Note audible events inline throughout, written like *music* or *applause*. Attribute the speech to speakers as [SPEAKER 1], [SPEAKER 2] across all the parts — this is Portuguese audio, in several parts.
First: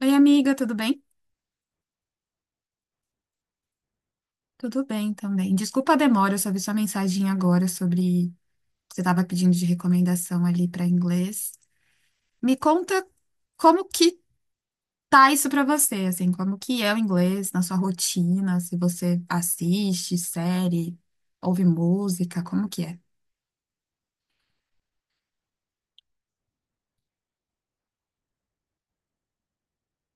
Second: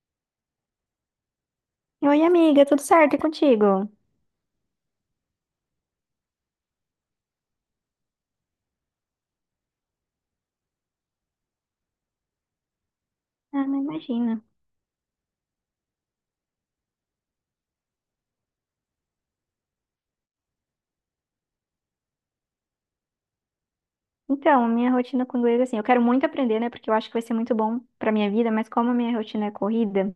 [SPEAKER 1] Oi, amiga, tudo bem?
[SPEAKER 2] Oi, amiga, tudo certo? E contigo?
[SPEAKER 1] Tudo bem também. Desculpa a demora, eu só vi sua mensagem agora sobre você estava pedindo de recomendação ali para inglês. Me conta
[SPEAKER 2] Ah, não
[SPEAKER 1] como que
[SPEAKER 2] imagina.
[SPEAKER 1] tá isso para você, assim, como que é o inglês na sua rotina, se você assiste série, ouve música, como que é?
[SPEAKER 2] Então, a minha rotina com inglês, assim, eu quero muito aprender, né? Porque eu acho que vai ser muito bom pra minha vida, mas como a minha rotina é corrida,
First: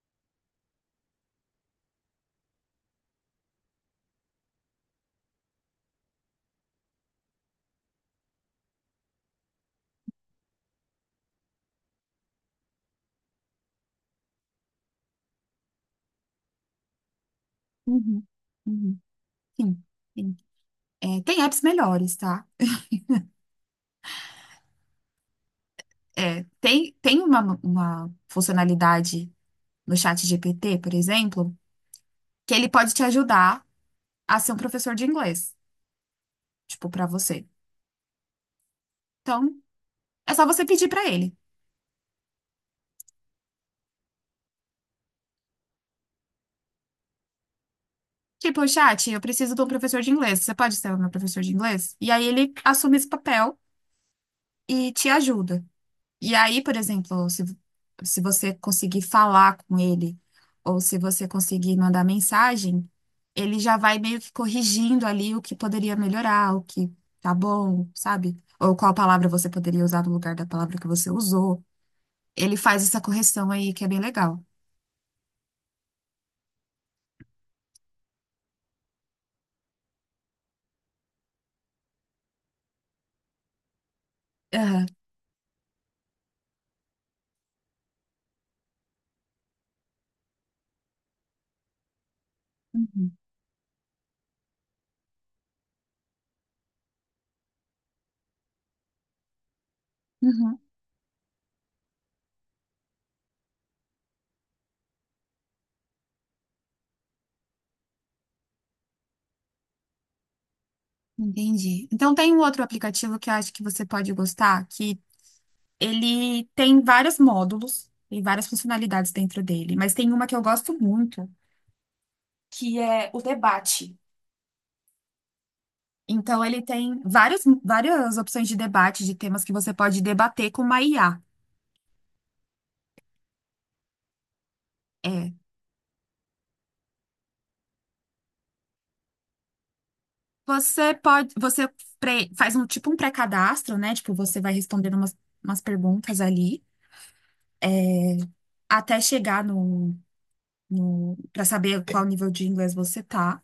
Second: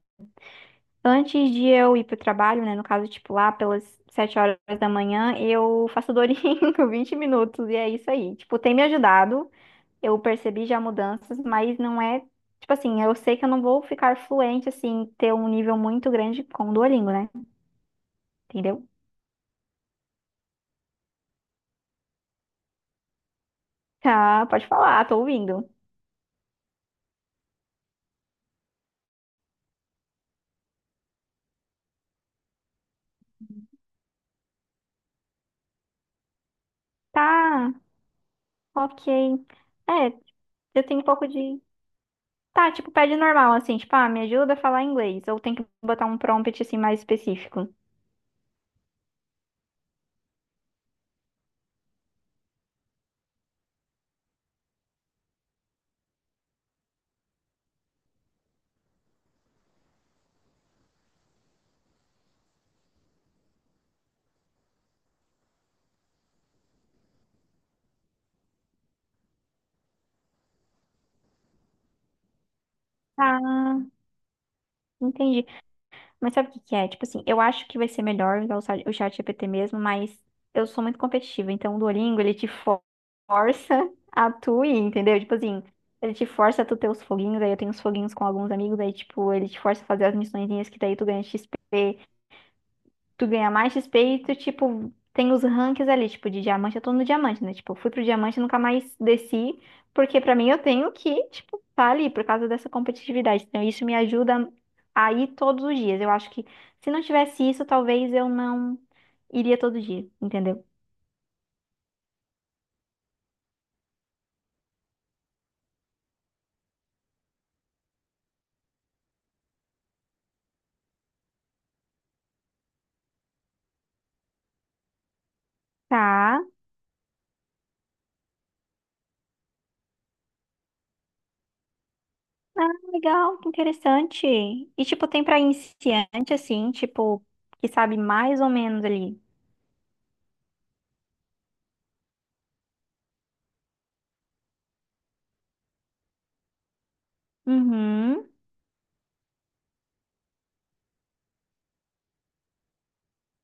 [SPEAKER 2] antes de eu ir pro trabalho, né? No caso, tipo, lá pelas sete horas da manhã, eu faço dorinho *laughs* 20 minutos, e é isso aí. Tipo, tem me ajudado, eu percebi já mudanças, mas não é. Tipo assim, eu sei que eu não vou ficar fluente, assim, ter um nível muito grande com o Duolingo, né?
[SPEAKER 1] Uhum,
[SPEAKER 2] Entendeu?
[SPEAKER 1] uhum. Sim, sim. É, tem apps melhores, tá?
[SPEAKER 2] Tá, pode falar, tô ouvindo.
[SPEAKER 1] É, tem uma funcionalidade no chat GPT, por exemplo, que ele pode te ajudar a ser um professor de inglês, tipo, pra você.
[SPEAKER 2] Tá. Ok.
[SPEAKER 1] Então,
[SPEAKER 2] É,
[SPEAKER 1] é só você
[SPEAKER 2] eu
[SPEAKER 1] pedir
[SPEAKER 2] tenho um
[SPEAKER 1] pra
[SPEAKER 2] pouco
[SPEAKER 1] ele.
[SPEAKER 2] de. Tá, tipo, pede normal, assim, tipo, ah, me ajuda a falar inglês. Ou tem que botar um prompt, assim, mais específico.
[SPEAKER 1] Tipo, chat, eu preciso de um professor de inglês. Você pode ser o meu professor de inglês? E aí ele assume esse papel e te ajuda. E aí, por exemplo, se você conseguir falar com ele, ou se você conseguir mandar mensagem, ele já vai meio que corrigindo ali o que poderia melhorar, o que tá bom, sabe? Ou qual palavra você poderia usar no lugar da palavra que você usou. Ele faz essa correção aí que
[SPEAKER 2] Ah,
[SPEAKER 1] é bem legal.
[SPEAKER 2] entendi. Mas sabe o que que é? Tipo assim, eu acho que vai ser melhor usar o chat GPT mesmo, mas eu sou muito competitiva, então o Duolingo, ele te força a tu ir,
[SPEAKER 1] Aham.
[SPEAKER 2] entendeu? Tipo assim, ele te força a tu ter os foguinhos, aí eu tenho os foguinhos com alguns amigos, aí tipo, ele te força a fazer as missõezinhas que daí tu ganha XP.
[SPEAKER 1] Uhum,
[SPEAKER 2] Tu ganha mais XP e tu, tipo, tem os ranks ali, tipo, de diamante, eu tô no diamante, né? Tipo, eu fui pro diamante e nunca mais desci, porque pra mim
[SPEAKER 1] uhum,
[SPEAKER 2] eu tenho que, tipo, tá ali por causa dessa competitividade. Então, isso me ajuda a ir todos os dias. Eu acho que se não tivesse isso, talvez eu não iria todo dia, entendeu?
[SPEAKER 1] entendi. Então tem um outro aplicativo que eu acho que você pode gostar, que ele tem vários módulos, tem várias funcionalidades dentro dele, mas tem uma que eu gosto muito, que é o debate.
[SPEAKER 2] Tá.
[SPEAKER 1] Então ele tem várias, várias opções de debate, de temas que você pode debater com uma IA.
[SPEAKER 2] Ah, legal, que interessante. E, tipo, tem
[SPEAKER 1] É,
[SPEAKER 2] pra iniciante, assim, tipo, que sabe mais ou menos ali.
[SPEAKER 1] você pode, você pre- faz um tipo um pré-cadastro, né? Tipo, você vai respondendo umas perguntas ali
[SPEAKER 2] Uhum.
[SPEAKER 1] até chegar no, no para saber qual nível de inglês você tá.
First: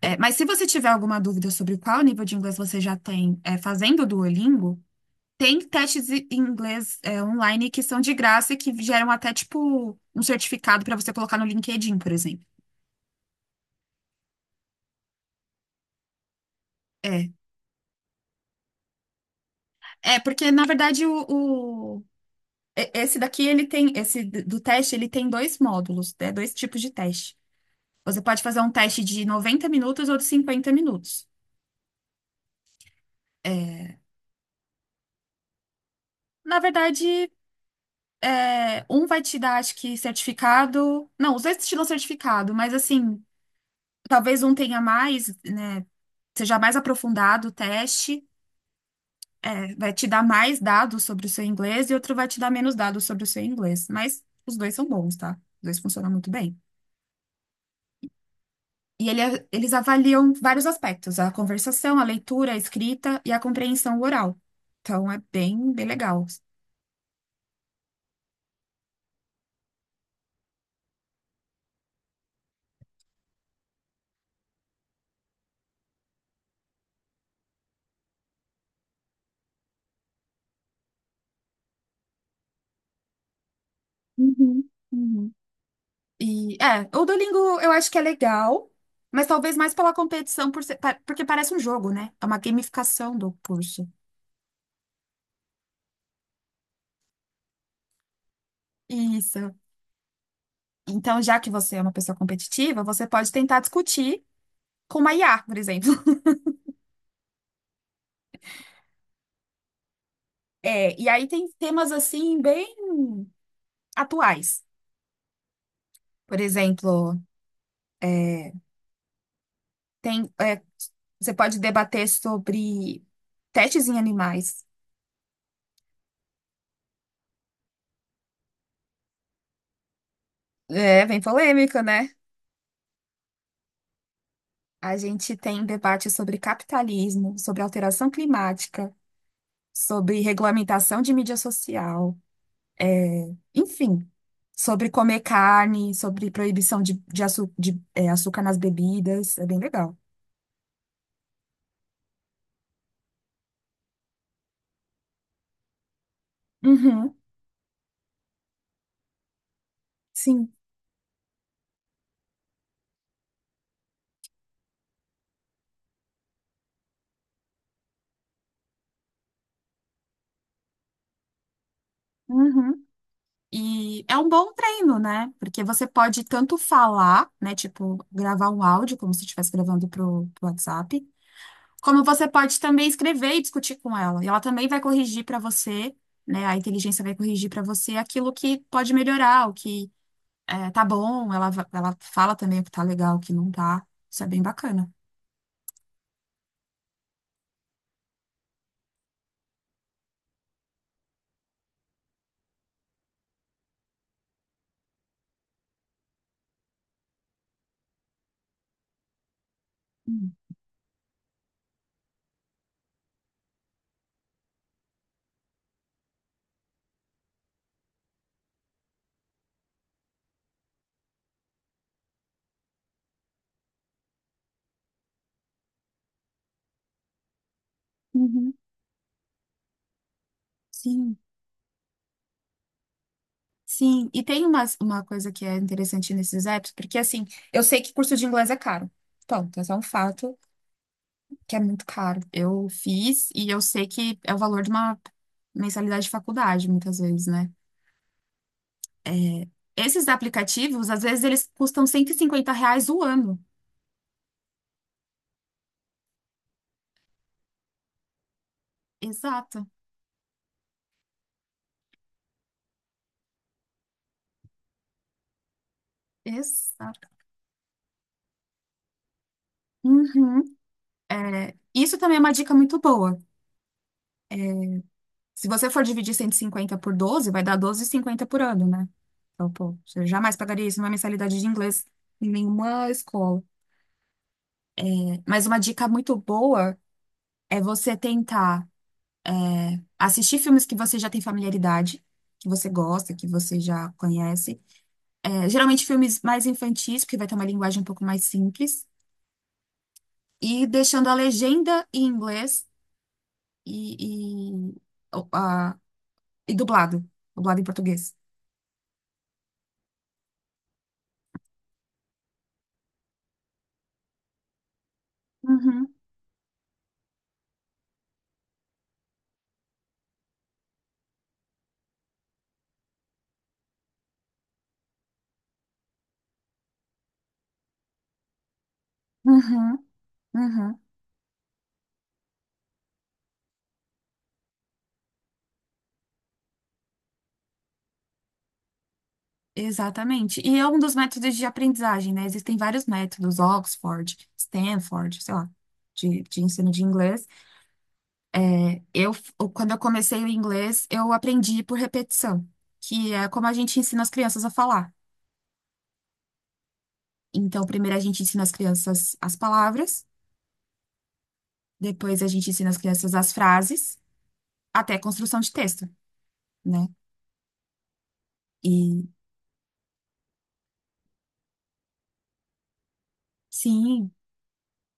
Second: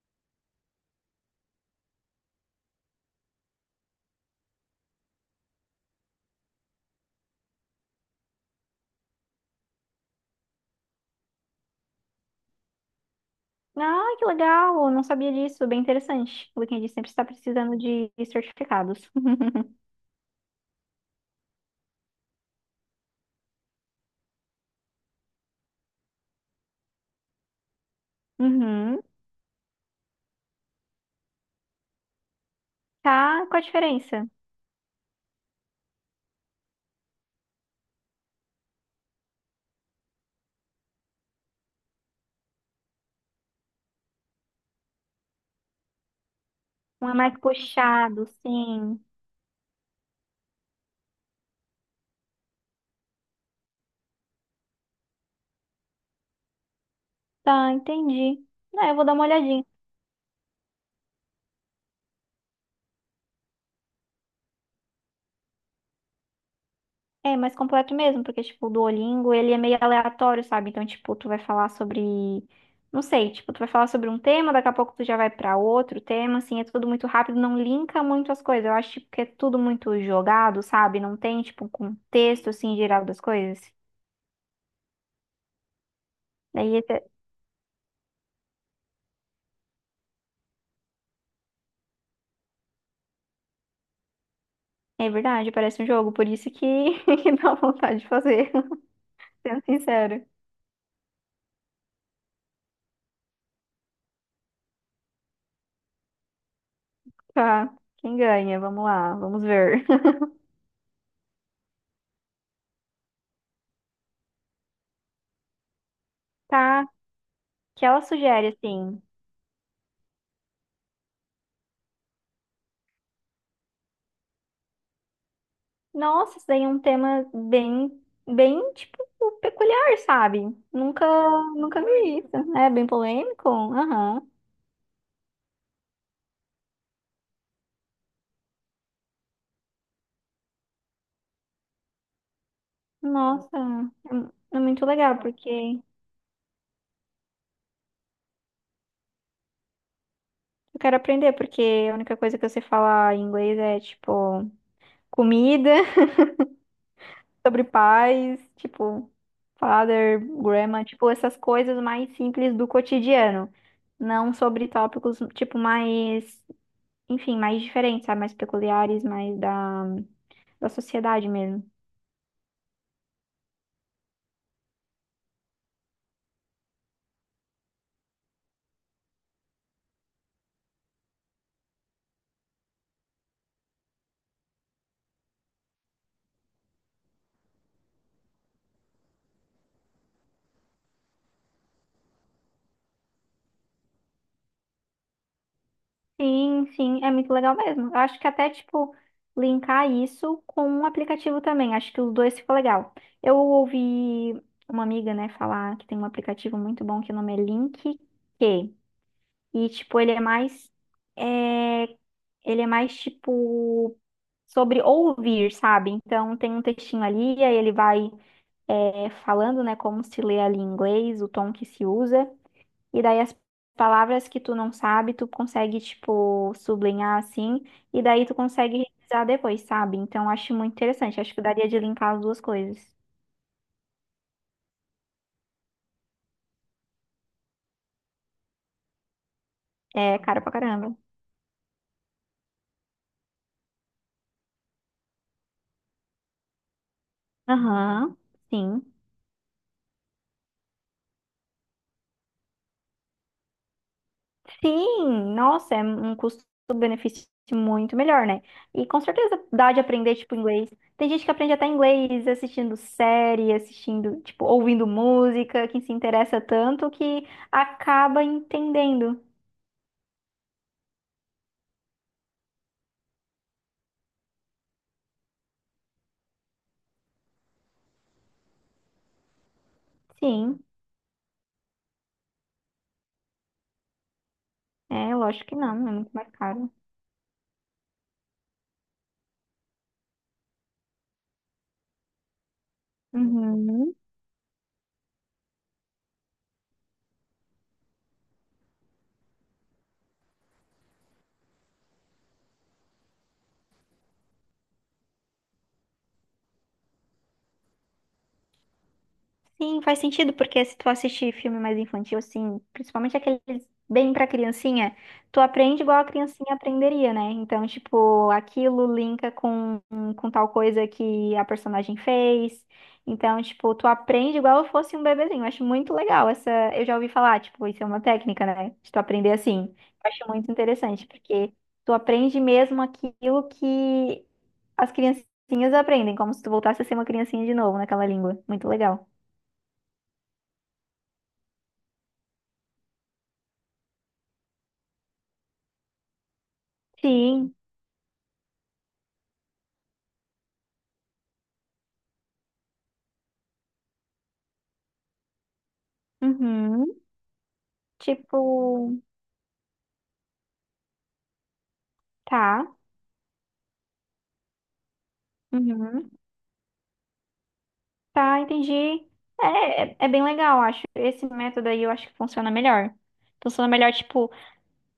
[SPEAKER 1] É, mas se você tiver alguma dúvida sobre qual nível de inglês você já tem, fazendo o Duolingo, tem testes em inglês, online que são de graça e que geram até, tipo, um certificado para você colocar no LinkedIn, por exemplo.
[SPEAKER 2] Ah, que legal! Eu não sabia disso, bem interessante. O LinkedIn sempre está
[SPEAKER 1] É,
[SPEAKER 2] precisando de certificados. *laughs*
[SPEAKER 1] é, porque, na verdade, esse daqui, do teste, ele tem dois módulos, né? Dois tipos de teste. Você pode fazer um
[SPEAKER 2] Uhum.
[SPEAKER 1] teste de 90 minutos ou de 50 minutos.
[SPEAKER 2] Tá, qual a
[SPEAKER 1] É.
[SPEAKER 2] diferença?
[SPEAKER 1] Na verdade, um vai te dar, acho que, certificado. Não, os dois te dão certificado, mas assim, talvez um tenha mais, né? Seja mais
[SPEAKER 2] Um é mais
[SPEAKER 1] aprofundado o teste,
[SPEAKER 2] puxado, sim.
[SPEAKER 1] vai te dar mais dados sobre o seu inglês e outro vai te dar menos dados sobre o seu inglês. Mas os dois são bons, tá? Os dois funcionam muito bem.
[SPEAKER 2] Tá, entendi. Não, eu vou
[SPEAKER 1] E
[SPEAKER 2] dar uma olhadinha.
[SPEAKER 1] eles avaliam vários aspectos: a conversação, a leitura, a escrita e a compreensão oral. Então é bem, bem legal.
[SPEAKER 2] É mais completo mesmo, porque, tipo, o Duolingo, ele é meio aleatório, sabe? Então, tipo, tu vai falar sobre... Não sei, tipo, tu vai falar sobre um tema, daqui a pouco tu já vai pra outro tema, assim, é tudo muito rápido, não linka muito as coisas. Eu acho, tipo, que é tudo muito jogado, sabe? Não tem, tipo, um contexto, assim, geral das coisas.
[SPEAKER 1] Uhum, uhum. E
[SPEAKER 2] Daí
[SPEAKER 1] é, o
[SPEAKER 2] até-
[SPEAKER 1] Duolingo eu acho que é legal, mas talvez mais pela competição, porque parece um jogo, né? É uma gamificação do curso.
[SPEAKER 2] É verdade, parece um jogo, por isso que *laughs* que dá vontade de fazer, *laughs*
[SPEAKER 1] Isso.
[SPEAKER 2] sendo sincero.
[SPEAKER 1] Então, já que você é uma pessoa competitiva, você pode tentar discutir com uma IA, por exemplo. *laughs*
[SPEAKER 2] Tá, quem ganha? Vamos lá, vamos ver. *laughs*
[SPEAKER 1] É, e aí tem temas assim bem atuais. Por
[SPEAKER 2] Tá,
[SPEAKER 1] exemplo,
[SPEAKER 2] que ela sugere
[SPEAKER 1] é,
[SPEAKER 2] assim.
[SPEAKER 1] tem, você pode debater sobre testes em animais.
[SPEAKER 2] Nossa, isso daí é um tema bem, bem, tipo, peculiar, sabe? Nunca,
[SPEAKER 1] É, bem polêmico,
[SPEAKER 2] nunca
[SPEAKER 1] né?
[SPEAKER 2] vi isso. É bem polêmico? Aham.
[SPEAKER 1] A gente tem debate sobre capitalismo, sobre alteração climática, sobre regulamentação de mídia social.
[SPEAKER 2] Nossa,
[SPEAKER 1] Enfim,
[SPEAKER 2] é, é muito
[SPEAKER 1] sobre
[SPEAKER 2] legal,
[SPEAKER 1] comer
[SPEAKER 2] porque eu
[SPEAKER 1] carne, sobre proibição de açúcar nas bebidas. É bem legal.
[SPEAKER 2] quero aprender, porque a única coisa que eu sei falar em inglês é, tipo, comida
[SPEAKER 1] Uhum,
[SPEAKER 2] sobre pais, tipo, father,
[SPEAKER 1] sim.
[SPEAKER 2] grandma, tipo, essas coisas mais simples do cotidiano. Não sobre tópicos, tipo, mais, enfim, mais diferentes, sabe? Mais peculiares, mais da, da sociedade mesmo.
[SPEAKER 1] Uhum. E é um bom treino, né? Porque você pode tanto falar, né? Tipo, gravar um áudio, como se estivesse gravando pro WhatsApp, como você pode também escrever e discutir com ela. E ela também vai corrigir para você, né? A inteligência vai corrigir para você aquilo que pode melhorar, o que é, tá bom, ela fala também o que tá legal, o que não tá. Isso é bem bacana.
[SPEAKER 2] Sim, sim, é muito legal mesmo. Eu acho que até, tipo, linkar isso com um aplicativo também. Acho que os dois ficou legal. Eu ouvi uma amiga, né, falar que tem um aplicativo muito bom que o nome é Link Q. E, tipo, ele é mais. é, Ele é mais, tipo, sobre ouvir, sabe? Então, tem um textinho ali, aí ele vai falando, né, como se lê ali em inglês, o tom que se usa. E daí as palavras que tu não sabe, tu consegue, tipo, sublinhar assim. E daí tu
[SPEAKER 1] Uhum.
[SPEAKER 2] consegue revisar depois, sabe? Então, acho muito
[SPEAKER 1] Sim,
[SPEAKER 2] interessante. Acho que daria de linkar as duas coisas.
[SPEAKER 1] sim. E tem uma coisa que é interessante nesses apps, porque assim, eu sei que curso de inglês é caro. Ponto, esse é um
[SPEAKER 2] É,
[SPEAKER 1] fato
[SPEAKER 2] cara pra caramba.
[SPEAKER 1] que é muito caro. Eu fiz e eu sei que é o valor de uma mensalidade de faculdade, muitas vezes, né?
[SPEAKER 2] Aham, sim.
[SPEAKER 1] É, esses aplicativos, às vezes, eles custam R$ 150 o ano.
[SPEAKER 2] Sim, nossa, é um custo-benefício muito melhor, né? E com certeza
[SPEAKER 1] Exato,
[SPEAKER 2] dá de aprender, tipo, inglês. Tem gente que aprende até inglês assistindo série, assistindo, tipo, ouvindo música, que se interessa tanto
[SPEAKER 1] exato.
[SPEAKER 2] que acaba entendendo.
[SPEAKER 1] Uhum. É, isso também é uma dica muito boa. Se você for dividir 150 por 12 vai dar 12,50 por ano, né? Então, pô, você jamais
[SPEAKER 2] Sim,
[SPEAKER 1] pagaria isso numa mensalidade de inglês em nenhuma escola.
[SPEAKER 2] é,
[SPEAKER 1] Mas
[SPEAKER 2] lógico que
[SPEAKER 1] uma dica
[SPEAKER 2] não, é muito
[SPEAKER 1] muito
[SPEAKER 2] mais caro.
[SPEAKER 1] boa é você tentar assistir filmes que você já tem familiaridade, que você gosta, que você já
[SPEAKER 2] Uhum.
[SPEAKER 1] conhece. É, geralmente filmes mais infantis, porque vai ter uma linguagem um pouco mais simples. E deixando a legenda em inglês e, e, o- a- e dublado. Dublado em português.
[SPEAKER 2] Sim, faz sentido, porque se tu assistir filme mais infantil, assim, principalmente aqueles bem pra criancinha, tu aprende
[SPEAKER 1] Uhum,
[SPEAKER 2] igual a criancinha aprenderia, né? Então, tipo, aquilo linka com tal coisa que a personagem fez. Então, tipo, tu aprende igual eu fosse um bebezinho. Eu acho muito legal essa. Eu já ouvi falar, tipo, isso é uma técnica, né? De tu aprender assim.
[SPEAKER 1] uhum,
[SPEAKER 2] Eu acho muito
[SPEAKER 1] uhum.
[SPEAKER 2] interessante, porque tu aprende mesmo aquilo que as criancinhas aprendem, como se tu voltasse a ser uma criancinha de novo naquela língua. Muito legal.
[SPEAKER 1] Exatamente. E é um dos métodos de aprendizagem, né? Existem vários métodos, Oxford, Stanford, sei lá, de ensino de inglês.
[SPEAKER 2] Sim.
[SPEAKER 1] É, quando eu comecei o inglês, eu aprendi por repetição, que é como a gente ensina as crianças a falar.
[SPEAKER 2] Uhum.
[SPEAKER 1] Então, primeiro a gente ensina as
[SPEAKER 2] Tipo,
[SPEAKER 1] crianças as palavras, depois a gente ensina
[SPEAKER 2] tá.
[SPEAKER 1] as crianças as frases, até a construção de texto,
[SPEAKER 2] Uhum.
[SPEAKER 1] né?
[SPEAKER 2] Tá, entendi.
[SPEAKER 1] E
[SPEAKER 2] É, é, é bem legal, eu acho. Esse método aí eu acho que funciona melhor. Funciona melhor,
[SPEAKER 1] sim,
[SPEAKER 2] tipo,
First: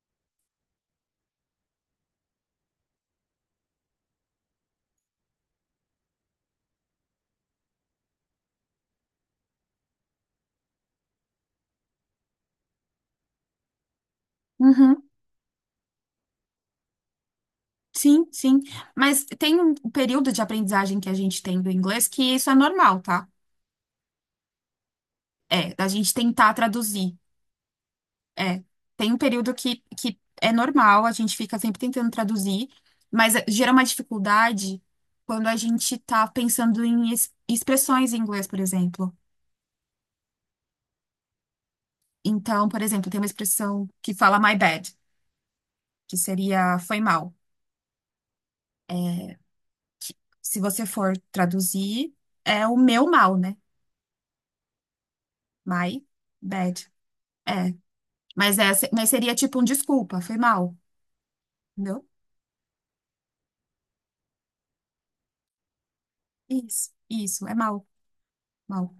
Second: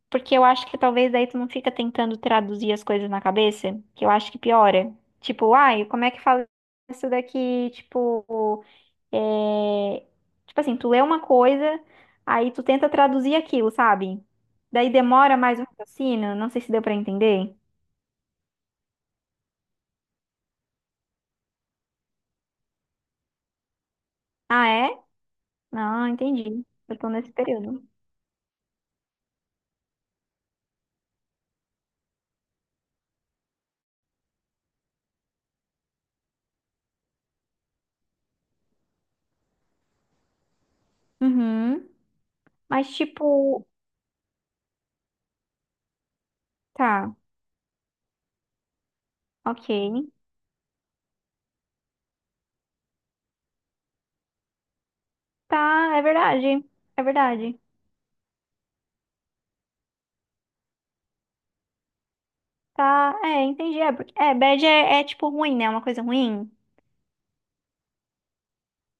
[SPEAKER 2] porque eu acho que talvez daí tu não fica tentando traduzir as coisas na cabeça, que eu acho que piora. Tipo, ai, como é que fala isso daqui? Tipo, é... tipo assim, tu lê uma coisa, aí tu tenta traduzir aquilo, sabe? Daí
[SPEAKER 1] uhum,
[SPEAKER 2] demora mais um raciocínio, não sei se deu pra entender.
[SPEAKER 1] sim, sim. Mas tem um período de aprendizagem que a gente tem do inglês que isso é normal, tá?
[SPEAKER 2] Ah, é?
[SPEAKER 1] É, da
[SPEAKER 2] Ah,
[SPEAKER 1] gente tentar
[SPEAKER 2] entendi. Eu tô
[SPEAKER 1] traduzir.
[SPEAKER 2] nesse período.
[SPEAKER 1] É, tem um período que é normal, a gente fica sempre tentando traduzir, mas gera uma dificuldade quando a gente tá pensando em expressões em inglês, por exemplo.
[SPEAKER 2] Uhum.
[SPEAKER 1] Então, por
[SPEAKER 2] Mas,
[SPEAKER 1] exemplo, tem uma
[SPEAKER 2] tipo,
[SPEAKER 1] expressão que fala my bad, que seria foi
[SPEAKER 2] tá,
[SPEAKER 1] mal. É,
[SPEAKER 2] ok.
[SPEAKER 1] que, se você for traduzir, é o meu mal, né?
[SPEAKER 2] Tá,
[SPEAKER 1] My
[SPEAKER 2] é verdade.
[SPEAKER 1] bad.
[SPEAKER 2] É verdade.
[SPEAKER 1] É, mas seria tipo um desculpa, foi mal, entendeu?
[SPEAKER 2] Tá, é, entendi. É, porque- é bad é, é, tipo ruim, né? Uma coisa ruim.
[SPEAKER 1] Isso, é mal, mal.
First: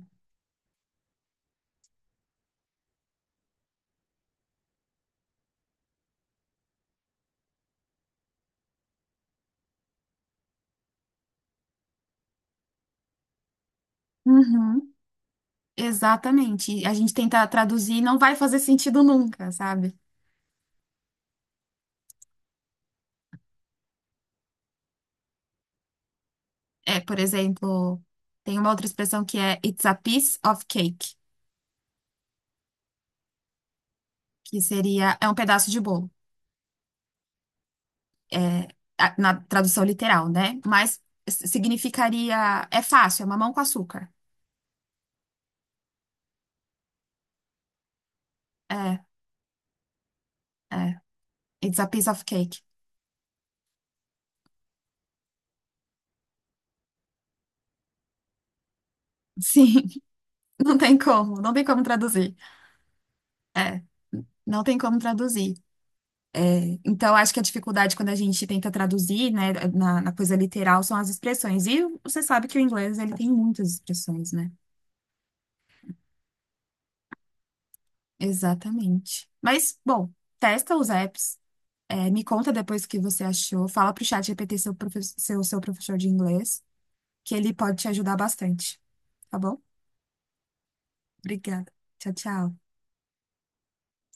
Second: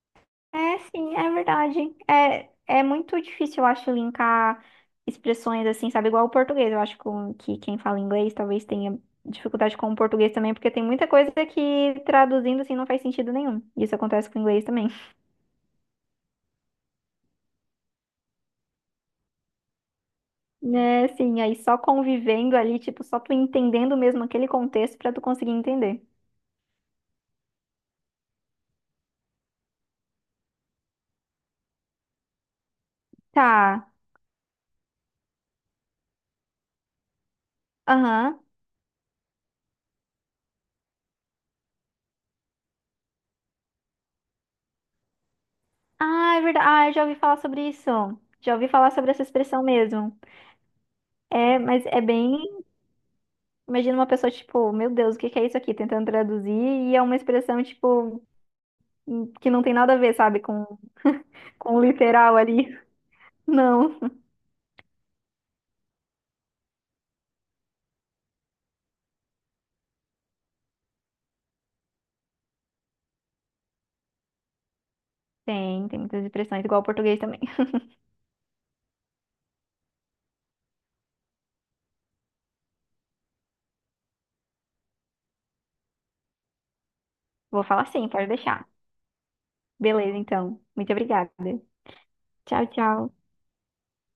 [SPEAKER 2] É, sim, é verdade. É, é muito difícil, eu acho, linkar expressões assim, sabe? Igual o português. Eu acho que quem fala inglês talvez tenha dificuldade com o português também, porque tem muita coisa que traduzindo assim não faz sentido nenhum. Isso acontece com o inglês também.
[SPEAKER 1] Uhum. Exatamente. A gente tenta traduzir e não vai fazer sentido nunca, sabe?
[SPEAKER 2] Né, sim, aí só convivendo ali, tipo, só tu entendendo mesmo aquele contexto pra tu conseguir entender.
[SPEAKER 1] É, por exemplo, tem uma outra expressão que é It's a piece of cake,
[SPEAKER 2] Tá.
[SPEAKER 1] que seria é um pedaço de bolo,
[SPEAKER 2] Aham.
[SPEAKER 1] é, na tradução literal, né? Mas significaria é fácil, é mamão com açúcar.
[SPEAKER 2] Ah, é verdade. Ah, eu já ouvi falar sobre isso. Já ouvi falar
[SPEAKER 1] É,
[SPEAKER 2] sobre essa expressão mesmo.
[SPEAKER 1] é.
[SPEAKER 2] É,
[SPEAKER 1] It's
[SPEAKER 2] mas
[SPEAKER 1] a
[SPEAKER 2] é
[SPEAKER 1] piece of
[SPEAKER 2] bem.
[SPEAKER 1] cake.
[SPEAKER 2] Imagina uma pessoa, tipo, meu Deus, o que que é isso aqui? Tentando traduzir, e é uma expressão, tipo, que não tem
[SPEAKER 1] Sim,
[SPEAKER 2] nada a
[SPEAKER 1] *laughs*
[SPEAKER 2] ver, sabe,
[SPEAKER 1] não tem como, não tem
[SPEAKER 2] com o
[SPEAKER 1] como traduzir.
[SPEAKER 2] literal ali. *laughs*
[SPEAKER 1] É,
[SPEAKER 2] Não.
[SPEAKER 1] não tem como traduzir. É, então, acho que a dificuldade quando a gente tenta traduzir, né, na coisa literal são as expressões. E você sabe que o inglês, ele tem muitas expressões, né?
[SPEAKER 2] Tem, tem muitas expressões, igual o português também.
[SPEAKER 1] Exatamente. Mas, bom, testa os apps, me conta depois o que você achou, fala pro chat GPT seu professor de inglês, que ele
[SPEAKER 2] Vou
[SPEAKER 1] pode
[SPEAKER 2] falar
[SPEAKER 1] te
[SPEAKER 2] sim,
[SPEAKER 1] ajudar
[SPEAKER 2] pode deixar.
[SPEAKER 1] bastante, tá bom?
[SPEAKER 2] Beleza, então. Muito obrigada.
[SPEAKER 1] Obrigada. Tchau,
[SPEAKER 2] Tchau,
[SPEAKER 1] tchau.
[SPEAKER 2] tchau.